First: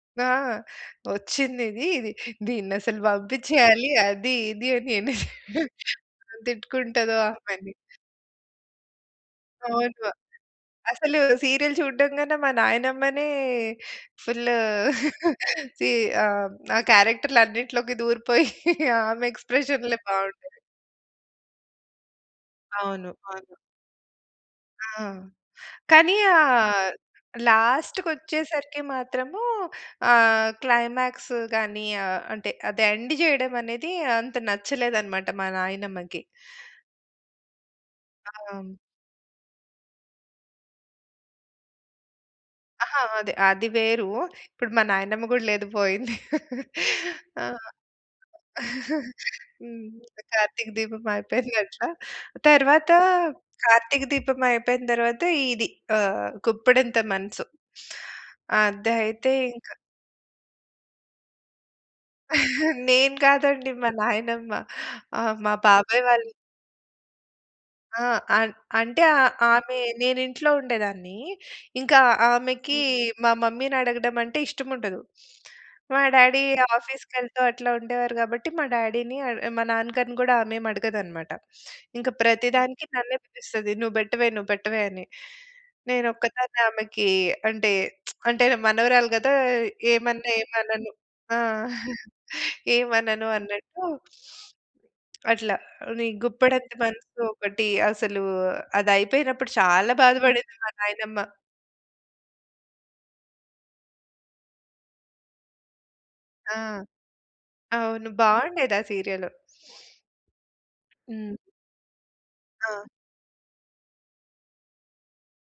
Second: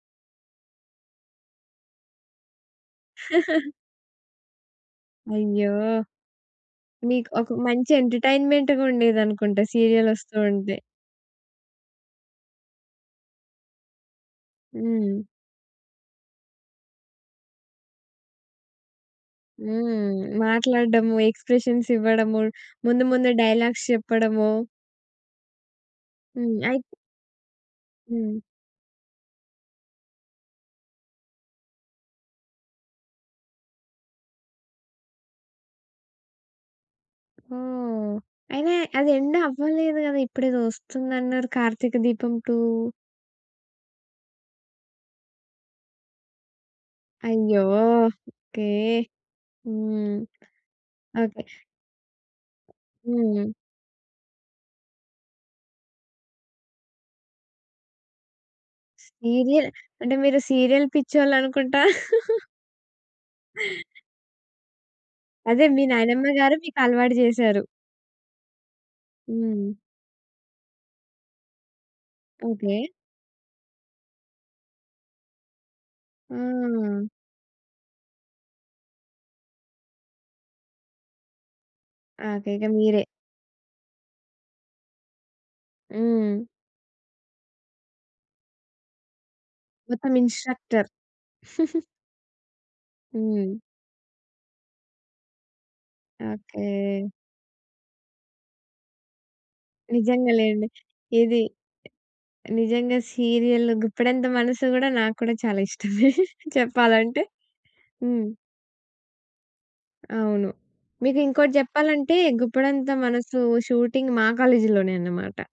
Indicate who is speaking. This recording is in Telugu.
Speaker 1: ఆ! వచ్చింది‌ది ఇది దీన్నసలు బంపిచ్చేయాలి అది, ఇది, అని ఎన్ని
Speaker 2: అయ్యో!
Speaker 1: తిట్టుకుంటదో ఆ
Speaker 2: మీకు ఒక
Speaker 1: ఆమని.
Speaker 2: మంచి ఎంటర్టైన్మెంట్‌గుండేది అనుకుంటా!
Speaker 1: అవును.
Speaker 2: సీరియలొస్తూ ఉంటే.
Speaker 1: అసలు సీరియల్ చూడడం కన్నా మా నాయనమ్మనే ఫుల్లు
Speaker 2: హ్మ్.
Speaker 1: సీ ఆహ్, హ్మ్. ఆ క్యారెక్టర్లు అన్నిటిలోకి దూరిపోయి ఆమె ఎక్స్ప్రెషన్‌లే
Speaker 2: హ్మ్.
Speaker 1: బావుంటాయి.
Speaker 2: మాట్లాడడము ఎక్స్ప్రెషన్స్ ఇవ్వడము, ముందు
Speaker 1: అవును.
Speaker 2: ముందు
Speaker 1: అవును.
Speaker 2: డైలాగ్స్ చెప్పడము.
Speaker 1: ఆ! కానీ ఆ
Speaker 2: హ్మ్. అయిత్
Speaker 1: లాస్ట్‌కి
Speaker 2: హ్మ్.
Speaker 1: వచ్చేసరికి మాత్రము ఆహ్, క్లైమాక్స్ గాని ఆహ్, అంటే అదే ఎండ్ జేయడమనేది అంత నచ్చలేదనమాట మా నాయనమ్మకి.
Speaker 2: ఓహ్!
Speaker 1: ఆ! హ్మ్.
Speaker 2: అయినా అది ఎండ్ అవ్వలేదు గదా! ఇప్పుడేదో వస్తుందన్నా‌‌రు 'కార్తీక దీపం 2'.
Speaker 1: అహా! అదే అది వేరు. ఇప్పుడు మా నాయనమ్మ గూడా లేదు పోయింది. ఆ!
Speaker 2: అయ్యో! ఓకే.
Speaker 1: హ్మ్.
Speaker 2: హ్మ్.
Speaker 1: 'కార్తీక దీపం'
Speaker 2: ఓకే.
Speaker 1: అయిపోయిందట్లా. తరువాత
Speaker 2: హ్మ్.
Speaker 1: 'కార్తీక దీపం' అయిపోయిన తరువాత ఇది ఆహ్, గుప్పెడంత మనసు. అదయితే
Speaker 2: సీరియ
Speaker 1: ఇంక
Speaker 2: అంటే మీరు సీరియల్ పిచ్చోళ్ళునుకుంటా?
Speaker 1: నేను కాదండి మా నాయనమ్మ. ఆ! మా
Speaker 2: అదే మీ
Speaker 1: బాబాయి వాళ్ళు
Speaker 2: నాయనమ్మ గారు మీకలవాటు జేసారు.
Speaker 1: ఆ! అన్ అంటే ఆ
Speaker 2: హ్మ్.
Speaker 1: ఆమె నేను ఇంట్లో ఉండేదాన్ని. ఇంక
Speaker 2: ఓకే.
Speaker 1: ఆమెకి మా మమ్మీనడగడం అం‌టే ఇష్టముండదు. మా డ్యాడీ
Speaker 2: హ్మ్.
Speaker 1: ఆఫీస్‌కెళ్తూ అట్లా ఉండేవారు గాబట్టి మా డ్యాడీని అడ్ ఆ మా నాన్న గారిని గూడా ఆమేమి అడగదనమాట. ఇంక
Speaker 2: అదే.
Speaker 1: ప్రతి
Speaker 2: ఇగ
Speaker 1: దానికి
Speaker 2: మీరే.
Speaker 1: నన్నే పిలుస్తది. "నువ్వు బెట్టవే, నువ్వు పెట్టవే" అని
Speaker 2: హ్మ్.
Speaker 1: నేనొక్కదాన్ని ఆమెకీ అంటే అంటే మనవరాలు కదా!
Speaker 2: మొత్తం
Speaker 1: ఏమన్నా
Speaker 2: ఇన్స్ట్రక్టర్.
Speaker 1: ఏమనను ఆ! ఏమనను
Speaker 2: హ్మ్.
Speaker 1: అన్నట్టు. అట్లా. నీ 'గుప్పెడంత
Speaker 2: ఓకే.
Speaker 1: మనసు' ఒకటి. అసలూ అదయిపోయినప్పుడు చాలా బాధ పడింది
Speaker 2: నిజంగాలేండి.
Speaker 1: మా నాయనమ్మ.
Speaker 2: ఇది నిజంగా సీరియల్ 'గుప్పెడంత మనసు' గూడా, నాకు కూడా చాలా ఇష్ట‌మే
Speaker 1: ఆ!
Speaker 2: చెప్పాలంటే.
Speaker 1: అవును.
Speaker 2: హ్మ్.
Speaker 1: బావుండేది ఆ సీరియలు.
Speaker 2: అవును.
Speaker 1: హ్మ్.
Speaker 2: మీకింకోటి జెప్పాలంటే
Speaker 1: ఆ!
Speaker 2: 'గుప్పెడంత మనసు' షూటింగ్ మా కాలేజులోనే అనమాట.